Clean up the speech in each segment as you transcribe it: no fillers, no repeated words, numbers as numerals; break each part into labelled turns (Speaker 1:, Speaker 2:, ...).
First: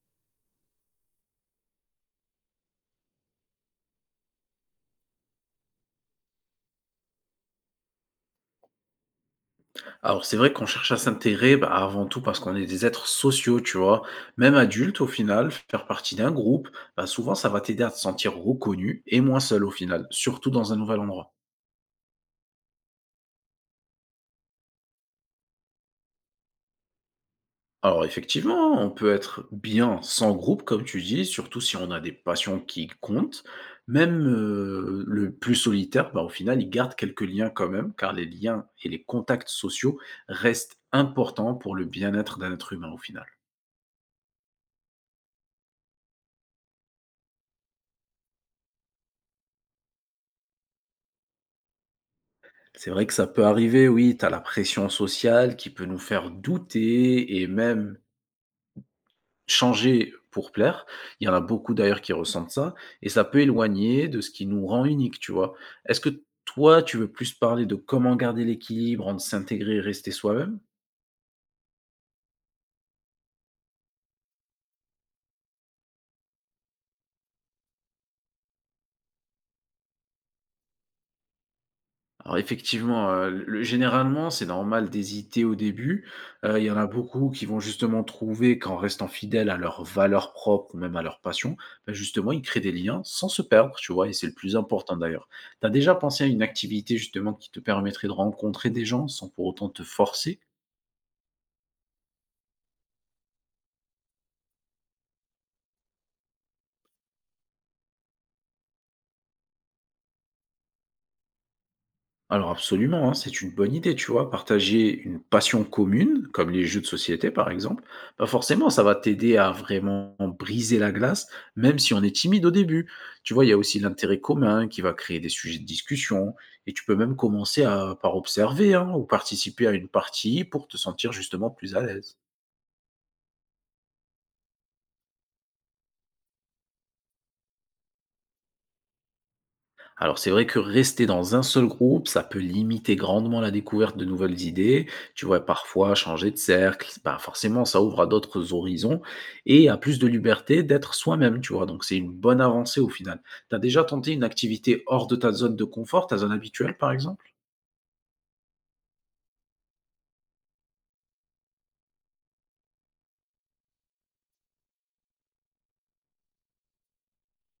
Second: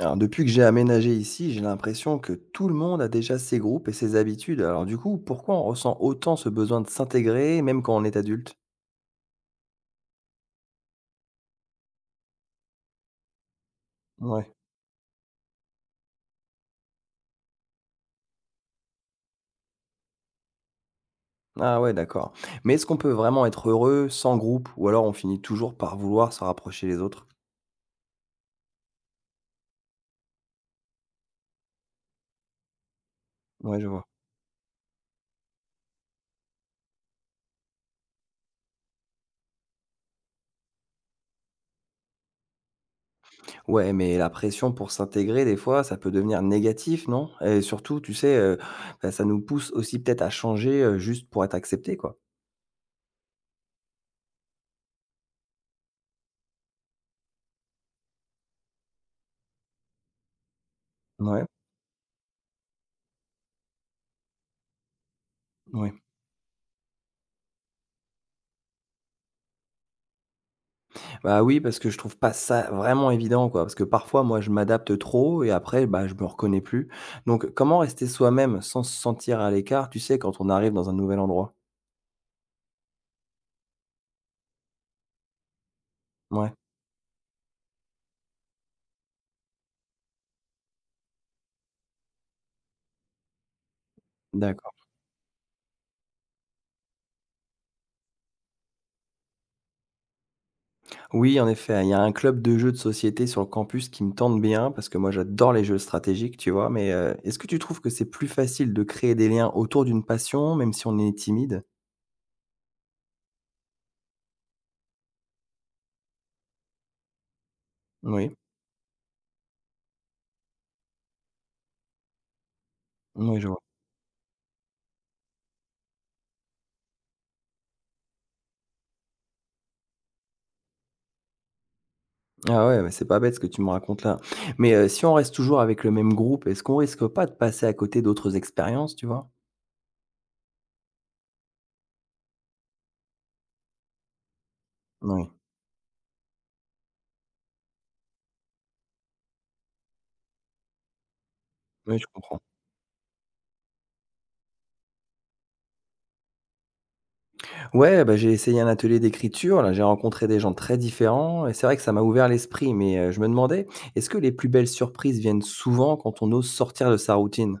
Speaker 1: Alors, depuis que j'ai aménagé ici, j'ai l'impression que tout le monde a déjà ses groupes et ses habitudes. Alors, du coup, pourquoi on ressent autant ce besoin de s'intégrer, même quand on est adulte?
Speaker 2: Alors, c'est vrai qu'on cherche à s'intégrer, bah, avant tout parce qu'on est des êtres sociaux, tu vois.
Speaker 1: Ouais.
Speaker 2: Même adulte, au final, faire partie d'un groupe, bah, souvent, ça va t'aider à te sentir reconnu et moins seul au final, surtout dans un nouvel endroit.
Speaker 1: Ah ouais, d'accord. Mais est-ce qu'on peut vraiment être heureux sans groupe, ou alors on finit toujours par vouloir se rapprocher des autres?
Speaker 2: Alors, effectivement, on peut être bien sans groupe, comme tu dis, surtout si on a des passions qui comptent.
Speaker 1: Ouais, je vois.
Speaker 2: Même le plus solitaire, bah, au final, il garde quelques liens quand même, car les liens et les contacts sociaux restent importants pour le bien-être d'un être humain au final.
Speaker 1: Ouais, mais la pression pour s'intégrer, des fois, ça peut devenir négatif, non? Et surtout, tu sais, bah, ça nous pousse aussi peut-être à changer juste pour être accepté, quoi.
Speaker 2: C'est vrai que ça peut arriver, oui, tu as la pression sociale qui peut nous faire douter et même changer pour plaire. Il y en a
Speaker 1: Ouais.
Speaker 2: beaucoup d'ailleurs qui ressentent ça et ça peut éloigner de ce qui nous rend unique, tu vois?
Speaker 1: Ouais.
Speaker 2: Est-ce que toi, tu veux plus parler de comment garder l'équilibre entre s'intégrer et rester soi-même?
Speaker 1: Bah, oui, parce que je trouve pas ça vraiment évident, quoi. Parce que parfois, moi, je m'adapte trop et après, bah, je me reconnais plus. Donc, comment rester soi-même sans se sentir à l'écart, tu sais, quand on arrive dans un nouvel endroit?
Speaker 2: Alors effectivement, le généralement, c'est normal d'hésiter au début.
Speaker 1: Ouais,
Speaker 2: Il y en a beaucoup qui vont justement trouver qu'en restant fidèles à leurs valeurs propres ou même à leur passion, bah, justement, ils créent des liens sans se perdre, tu vois? Et c'est le plus
Speaker 1: d'accord.
Speaker 2: important d'ailleurs. Tu as déjà pensé à une activité justement qui te permettrait de rencontrer des gens sans pour autant te forcer?
Speaker 1: Oui, en effet, il y a un club de jeux de société sur le campus qui me tente bien parce que moi, j'adore les jeux stratégiques, tu vois. Mais est-ce que tu trouves que c'est plus facile de créer des liens autour d'une passion, même si on est timide?
Speaker 2: Alors absolument, hein, c'est une bonne idée, tu vois. Partager une passion commune, comme les jeux de société par exemple, bah
Speaker 1: Oui.
Speaker 2: forcément, ça va t'aider à vraiment briser la glace, même si on est timide au début. Tu
Speaker 1: Oui,
Speaker 2: vois, il
Speaker 1: je
Speaker 2: y a
Speaker 1: vois.
Speaker 2: aussi l'intérêt commun qui va créer des sujets de discussion, et tu peux même commencer à, par observer hein, ou participer à une partie pour te sentir justement plus à l'aise.
Speaker 1: Ah ouais, mais c'est pas bête ce que tu me racontes là. Mais si on reste toujours avec le même groupe, est-ce qu'on risque pas de passer à côté d'autres expériences, tu vois?
Speaker 2: Alors c'est vrai que rester dans un seul groupe, ça peut limiter grandement la découverte de nouvelles idées. Tu
Speaker 1: Oui,
Speaker 2: vois, parfois changer de cercle, bah forcément ça ouvre à d'autres horizons et à plus de liberté d'être soi-même, tu vois. Donc c'est
Speaker 1: oui, je
Speaker 2: une bonne
Speaker 1: comprends.
Speaker 2: avancée au final. T'as déjà tenté une activité hors de ta zone de confort, ta zone habituelle par exemple?
Speaker 1: Ouais, bah, j'ai essayé un atelier d'écriture, là, j'ai rencontré des gens très différents et c'est vrai que ça m'a ouvert l'esprit, mais je me demandais, est-ce que les plus belles surprises viennent souvent quand on ose sortir de sa routine?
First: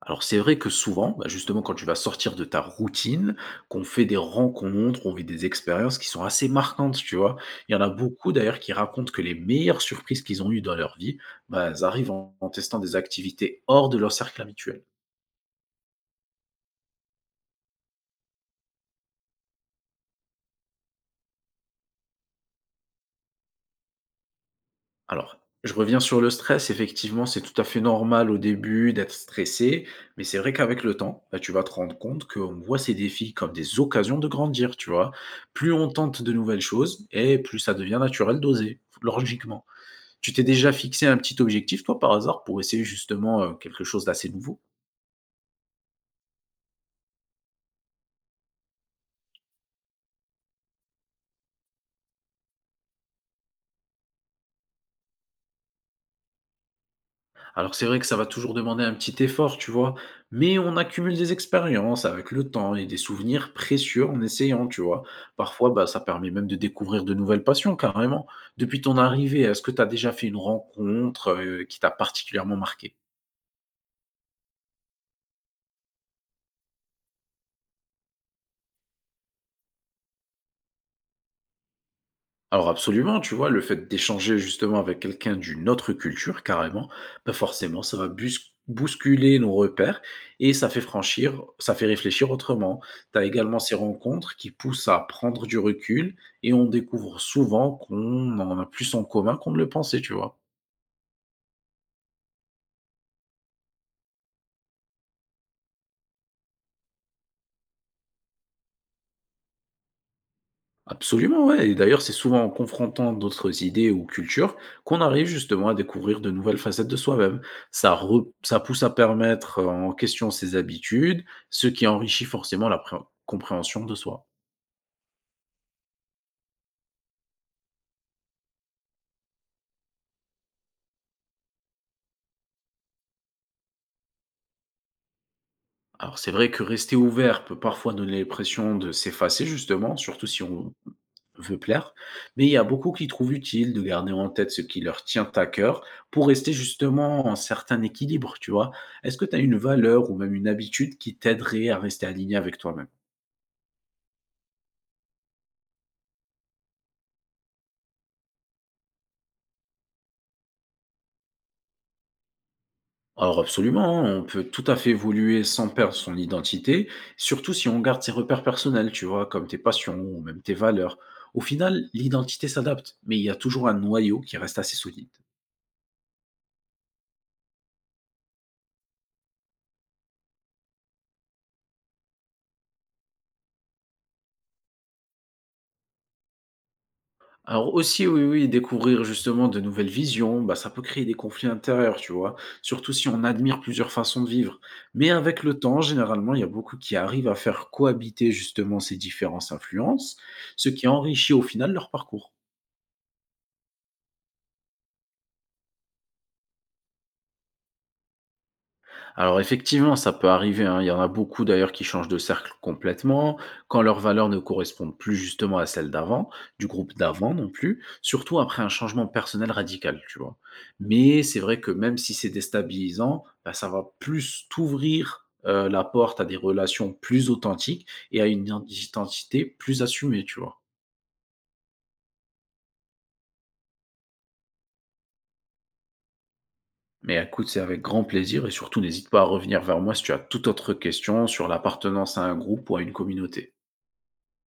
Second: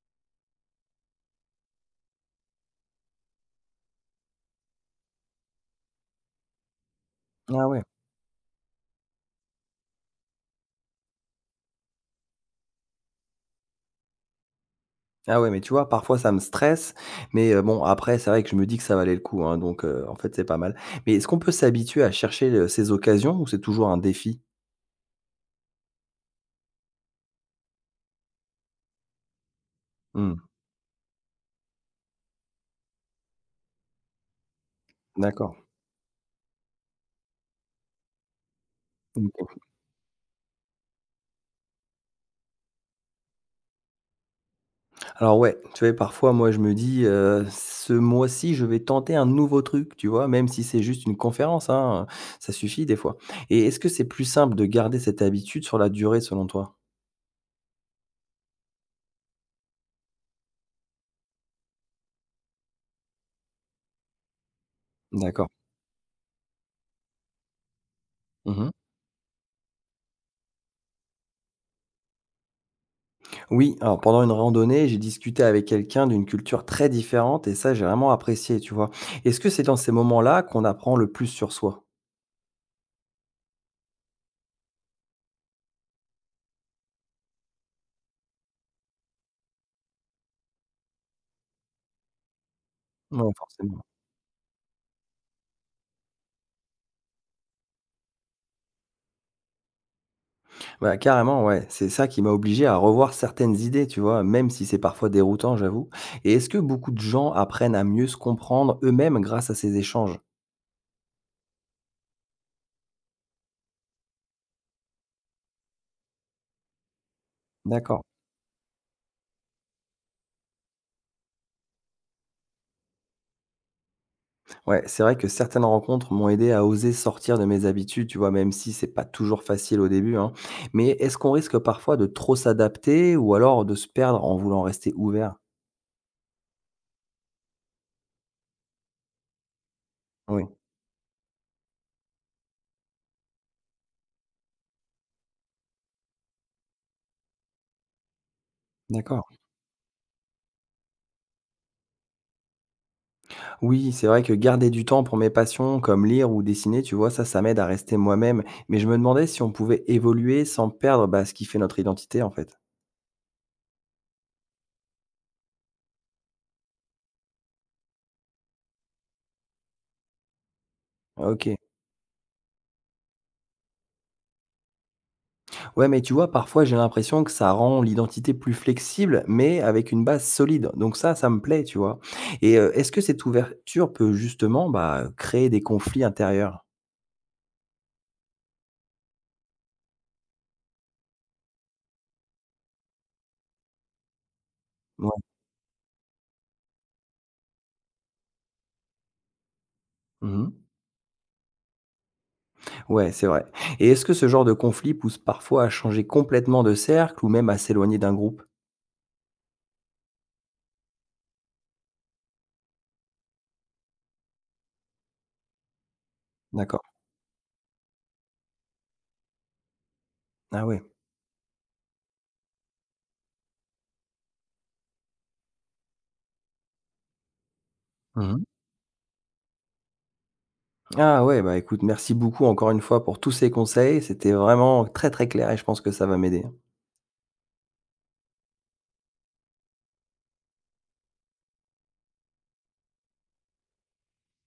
Speaker 2: Alors c'est vrai que souvent, bah, justement quand tu vas sortir de ta routine, qu'on fait des rencontres, on vit des expériences qui sont assez marquantes, tu vois?
Speaker 1: Ah
Speaker 2: Il y en
Speaker 1: ouais.
Speaker 2: a beaucoup d'ailleurs qui racontent que les meilleures surprises qu'ils ont eues dans leur vie, bah, elles arrivent en testant des activités hors de leur cercle habituel.
Speaker 1: Ah ouais, mais tu vois, parfois ça me stresse, mais bon, après, c'est vrai que je me dis que ça valait le coup, hein, donc en fait, c'est pas mal. Mais est-ce qu'on peut s'habituer à chercher, ces occasions ou c'est toujours un défi?
Speaker 2: Alors, je reviens sur le stress, effectivement, c'est tout à fait normal au début d'être stressé, mais c'est
Speaker 1: Mmh,
Speaker 2: vrai qu'avec le temps, bah, tu vas te rendre compte qu'on voit ces défis comme des occasions de grandir, tu vois?
Speaker 1: d'accord.
Speaker 2: Plus on tente de nouvelles choses et plus ça devient naturel d'oser, logiquement. Tu t'es déjà fixé un petit objectif, toi, par hasard, pour essayer justement quelque chose d'assez nouveau?
Speaker 1: Alors ouais, tu vois, parfois, moi, je me dis, ce mois-ci, je vais tenter un nouveau truc, tu vois? Même si c'est juste une conférence, hein, ça suffit des fois, et est-ce que c'est plus simple de garder cette habitude sur la durée, selon toi?
Speaker 2: Alors c'est vrai que ça va toujours demander un petit effort, tu vois, mais on accumule des expériences avec le temps et des souvenirs précieux en essayant, tu vois.
Speaker 1: D'accord.
Speaker 2: Parfois, bah, ça permet même de découvrir de nouvelles passions, carrément.
Speaker 1: Mmh.
Speaker 2: Depuis ton arrivée, est-ce que tu as déjà fait une rencontre, qui t'a particulièrement marqué?
Speaker 1: Oui, alors pendant une randonnée, j'ai discuté avec quelqu'un d'une culture très différente et ça, j'ai vraiment apprécié, tu vois? Est-ce que c'est dans ces moments-là qu'on apprend le plus sur soi?
Speaker 2: Alors absolument, tu vois, le fait d'échanger justement avec quelqu'un d'une autre culture, carrément, bah forcément, ça va bousculer nos repères et ça fait franchir, ça fait réfléchir autrement. Tu as
Speaker 1: Non
Speaker 2: également ces
Speaker 1: forcément.
Speaker 2: rencontres qui poussent à prendre du recul et on découvre souvent qu'on en a plus en commun qu'on ne le pensait, tu vois.
Speaker 1: Bah, carrément, ouais. C'est ça qui m'a obligé à revoir certaines idées, tu vois, même si c'est parfois déroutant, j'avoue. Et est-ce que beaucoup de gens apprennent à mieux se comprendre eux-mêmes grâce à ces échanges?
Speaker 2: Absolument, ouais. Et d'ailleurs, c'est souvent en confrontant d'autres idées ou cultures qu'on arrive justement à découvrir de nouvelles facettes de soi-même.
Speaker 1: D'accord.
Speaker 2: Ça pousse à permettre en question ses habitudes, ce qui enrichit forcément la compréhension de soi.
Speaker 1: Ouais, c'est vrai que certaines rencontres m'ont aidé à oser sortir de mes habitudes, tu vois, même si c'est pas toujours facile au début, hein. Mais est-ce qu'on risque parfois de trop s'adapter ou alors de se perdre en voulant rester ouvert?
Speaker 2: Alors c'est vrai que rester ouvert peut parfois donner l'impression de s'effacer justement, surtout si
Speaker 1: Oui,
Speaker 2: on veut plaire, mais il y a beaucoup qui trouvent utile de garder en tête ce qui leur tient à cœur pour rester justement en certain équilibre, tu vois. Est-ce que
Speaker 1: d'accord.
Speaker 2: tu as une valeur ou même une habitude qui t'aiderait à rester aligné avec toi-même?
Speaker 1: Oui, c'est vrai que garder du temps pour mes passions, comme lire ou dessiner, tu vois, ça m'aide à rester moi-même. Mais je me demandais si on pouvait évoluer sans perdre bah, ce qui fait notre identité, en fait.
Speaker 2: Alors absolument, hein, on peut tout à fait évoluer sans perdre son identité, surtout si on garde ses repères personnels, tu vois, comme tes passions ou même tes valeurs. Au
Speaker 1: Ok.
Speaker 2: final, l'identité s'adapte, mais il y a toujours un noyau qui reste assez solide.
Speaker 1: Ouais, mais tu vois, parfois j'ai l'impression que ça rend l'identité plus flexible, mais avec une base solide. Donc ça me plaît, tu vois. Et est-ce que cette ouverture peut justement bah, créer des conflits intérieurs?
Speaker 2: Alors aussi, oui, oui, découvrir justement de nouvelles visions, bah, ça peut créer des conflits intérieurs, tu vois, surtout si on admire plusieurs façons de vivre. Mais
Speaker 1: Ouais.
Speaker 2: avec le temps, généralement, il y a beaucoup qui arrivent à faire cohabiter justement ces différentes influences,
Speaker 1: Mhm.
Speaker 2: ce qui enrichit au final leur parcours.
Speaker 1: Ouais, c'est vrai. Et est-ce que ce genre de conflit pousse parfois à changer complètement de cercle ou même à s'éloigner d'un groupe?
Speaker 2: Alors effectivement, ça peut arriver, hein. Il y en a beaucoup d'ailleurs qui changent de cercle complètement, quand leurs valeurs ne correspondent plus justement à celles d'avant, du
Speaker 1: D'accord.
Speaker 2: groupe d'avant non plus, surtout après un changement personnel radical, tu vois.
Speaker 1: Ah ouais.
Speaker 2: Mais c'est vrai que même si c'est déstabilisant, bah, ça va plus t'ouvrir la porte à des relations plus authentiques et à
Speaker 1: Mhm.
Speaker 2: une identité plus assumée, tu vois.
Speaker 1: Ah ouais, bah écoute, merci beaucoup encore une fois pour tous ces conseils. C'était vraiment très, très clair et je pense que ça va m'aider.
Speaker 2: Mais écoute, c'est avec grand plaisir et surtout n'hésite pas à revenir vers moi si tu as toute autre question sur l'appartenance à un groupe ou à une communauté.